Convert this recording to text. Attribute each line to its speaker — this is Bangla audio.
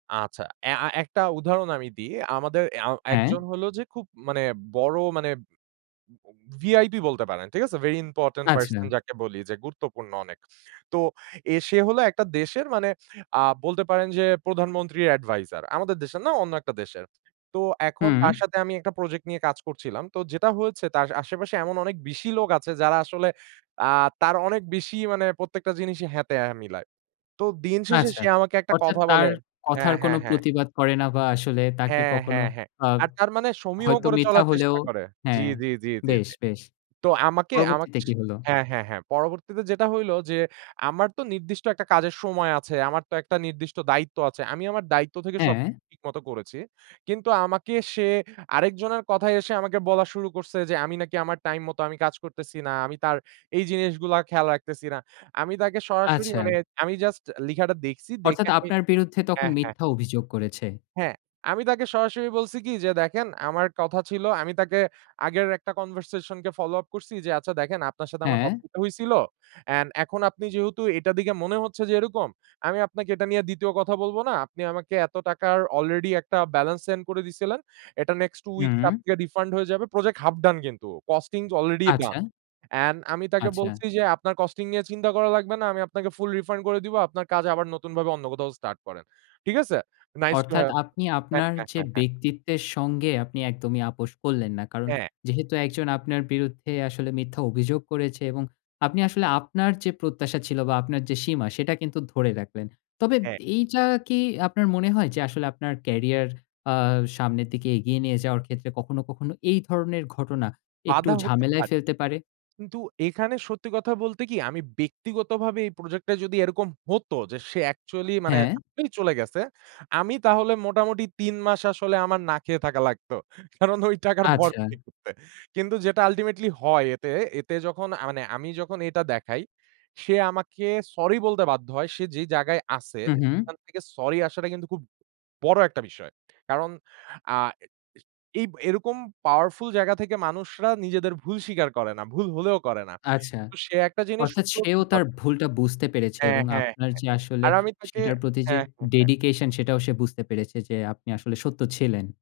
Speaker 1: আচ্ছা অ্যা আ একটা উদাহরণ আমি দিই। আমাদের অ্যা
Speaker 2: হ্যাঁ?
Speaker 1: একজন হলো যে খুব মানে বড় মানে উম বম VIP বলতে পারেন, ঠিক আছে? Very important person
Speaker 2: আচ্ছা।
Speaker 1: যাকে বলি যে গুরুত্বপূর্ণ অনেক। তো এ সে হলো একটা দেশের মানে আ বলতে পারেন যে প্রধানমন্ত্রীর advisor। আমাদের দেশের না অন্য একটা দেশের। তো এখন
Speaker 2: হুম।
Speaker 1: তার সাথে আমি একটা project নিয়ে কাজ করছিলাম। তো যেটা হয়েছে তার আশেপাশে এমন অনেক বেশি লোক আছে যারা আসলে আ তার অনেক বেশি মানে প্রত্যেকটা জিনিসই হ্যাঁ, তে হ্যাঁ, মিলায়। তো দিন শেষে
Speaker 2: আচ্ছা।
Speaker 1: সে আমাকে একটা
Speaker 2: অর্থাৎ
Speaker 1: কথা
Speaker 2: তার
Speaker 1: বলে
Speaker 2: কথার
Speaker 1: হ্যাঁ,
Speaker 2: কোনো
Speaker 1: হ্যাঁ, হ্যাঁ।
Speaker 2: প্রতিবাদ করে না বা আসলে তাকে
Speaker 1: হ্যাঁ,
Speaker 2: কখনো
Speaker 1: হ্যাঁ, হ্যাঁ।
Speaker 2: আ
Speaker 1: আর তার মানে সমীহ
Speaker 2: হয়তো
Speaker 1: করে
Speaker 2: মিথ্যা
Speaker 1: চলার
Speaker 2: হলেও
Speaker 1: চেষ্টা করে। জি,
Speaker 2: হ্যাঁ
Speaker 1: জি, জি, জি,
Speaker 2: বেশ,
Speaker 1: জি।
Speaker 2: বেশ!
Speaker 1: তো আমাকে আমা
Speaker 2: পরবর্তীতে
Speaker 1: স
Speaker 2: কি হলো?
Speaker 1: হ্যাঁ, হ্যাঁ, হ্যাঁ। পরবর্তীতে যেটা হইলো যে আমার তো নির্দিষ্ট একটা কাজের সময় আছে, আমার তো একটা নির্দিষ্ট দায়িত্ব আছে। আমি আমার দায়িত্ব থেকে সব
Speaker 2: হ্যাঁ।
Speaker 1: ঠিক মতো করেছি। কিন্তু আমাকে সে আরেকজনের কথায় এসে আমাকে বলা শুরু করছে যে, আমি নাকি আমার time মতো আমি কাজ করতেছি না। আমি তার এই জিনিসগুলা খেয়াল রাখতেছি না। আমি তাকে সরাসরি
Speaker 2: আচ্ছা।
Speaker 1: মানে আমি just লিখাটা দেখছি দেখে
Speaker 2: অর্থাৎ
Speaker 1: আমি
Speaker 2: আপনার বিরুদ্ধে তখন
Speaker 1: হ্যাঁ, হ্যাঁ।
Speaker 2: মিথ্যা অভিযোগ করেছে।
Speaker 1: হ্যাঁ, আমি তাকে সরাসরি বলছি কি যে, "দেখেন আমার কথা ছিল" আমি তাকে আগের একটা conversation কে follow up করছি যে, "আচ্ছা দেখেন আপনার সাথে আমার ক
Speaker 2: হ্যাঁ?
Speaker 1: উ হইছিল। An এখন আপনি যেহেতু এটার দিকে মনে হচ্ছে যে এরকম। আমি আপনাকে এটা নিয়ে ২য় কথা বলবো না। আপনি আমাকে এত টাকার already একটা balance send করে দিছিলেন। এটা nexst 2 weeks
Speaker 2: হুম।
Speaker 1: [unintelligible] refund হয়ে যাবে।" Project half done কিন্তু costings already done
Speaker 2: আচ্ছা।
Speaker 1: an আমি তাকে
Speaker 2: আচ্ছা।
Speaker 1: বলছি যে, "আপনার costing নিয়ে চিন্তা করা লাগবে না। আমি আপনাকে full refund করে দিব। আপনার কাজ আবার নতুনভাবে অন্য কোথাও start করেন।" ঠিক আছে? Nice to
Speaker 2: অর্থাৎ
Speaker 1: have
Speaker 2: আপনি
Speaker 1: হ্যাঁ,
Speaker 2: আপনার
Speaker 1: হ্যাঁ,
Speaker 2: যে
Speaker 1: হ্যাঁ, হ্যাঁ।
Speaker 2: ব্যক্তিত্বের সঙ্গে আপনি একদমই আপস করলেন না। কারণ
Speaker 1: হ্যাঁ।
Speaker 2: যেহেতু একজন আপনার বিরুদ্ধে আসলে মিথ্যা অভিযোগ করেছে এবং আপনি আসলে আপনার যে প্রত্যাশা ছিল বা আপনার যে সীমা, সেটা কিন্তু ধরে রাখলেন। তবে
Speaker 1: হ্যাঁ।
Speaker 2: এইযা কি আপনার মনে হয় যে আসলে আপনার career আ সামনের দিকে এগিয়ে নিয়ে যাওয়ার ক্ষেত্রে কখনো, কখনো এই ধরনের ঘটনা একটু
Speaker 1: বাধা হতে পা
Speaker 2: ঝামেলায় ফেলতে পারে?
Speaker 1: কিন্তু এখানে সত্যি কথা বলতে কি আমি ব্যক্তিগতভাবে এই project টায় যদি এরকম হতো যে সে actually মানে
Speaker 2: হ্যাঁ?
Speaker 1: মি চলে গেছে, আমি তাহলে মোটামুটি ৩ মাস আসলে আমার না খেয়ে থাকা লাগতো। কারণ ওই টাকার ভর [unintelligible]
Speaker 2: আচ্ছা।
Speaker 1: করতে। কিন্তু যেটা ultimately হয় এতে, এতে যখন আ মানে আমি যখন এটা দেখাই, সে আমাকে sorry বলতে বাধ্য হয়। সে যে জায়গায় আছে
Speaker 2: হুম, হুম।
Speaker 1: খান থেকে sorry আসাটা কিন্তু খুব বড় একটা বিষয়। কারণ আ এ এ এইব এরকম powerful জায়গা থেকে মানুষরা নিজেদের ভুল স্বীকার করে না। ভুল হলেও করে না।
Speaker 2: আচ্ছা।
Speaker 1: তো সে একটা জিনিস
Speaker 2: অর্থাৎ সেও
Speaker 1: [unintelligible]
Speaker 2: তার ভুলটা বুঝতে পেরেছে
Speaker 1: হ্যাঁ,
Speaker 2: এবং
Speaker 1: হ্যাঁ,
Speaker 2: আপনার
Speaker 1: হ্যাঁ
Speaker 2: যে আসলে
Speaker 1: আর আমি তাকে
Speaker 2: সেটার প্রতি যে
Speaker 1: হ্যাঁ, হ্যাঁ, হ্যাঁ।
Speaker 2: dedication সেটাও সে বুঝতে পেরেছে যে আপনি আসলে সত্য ছিলেন।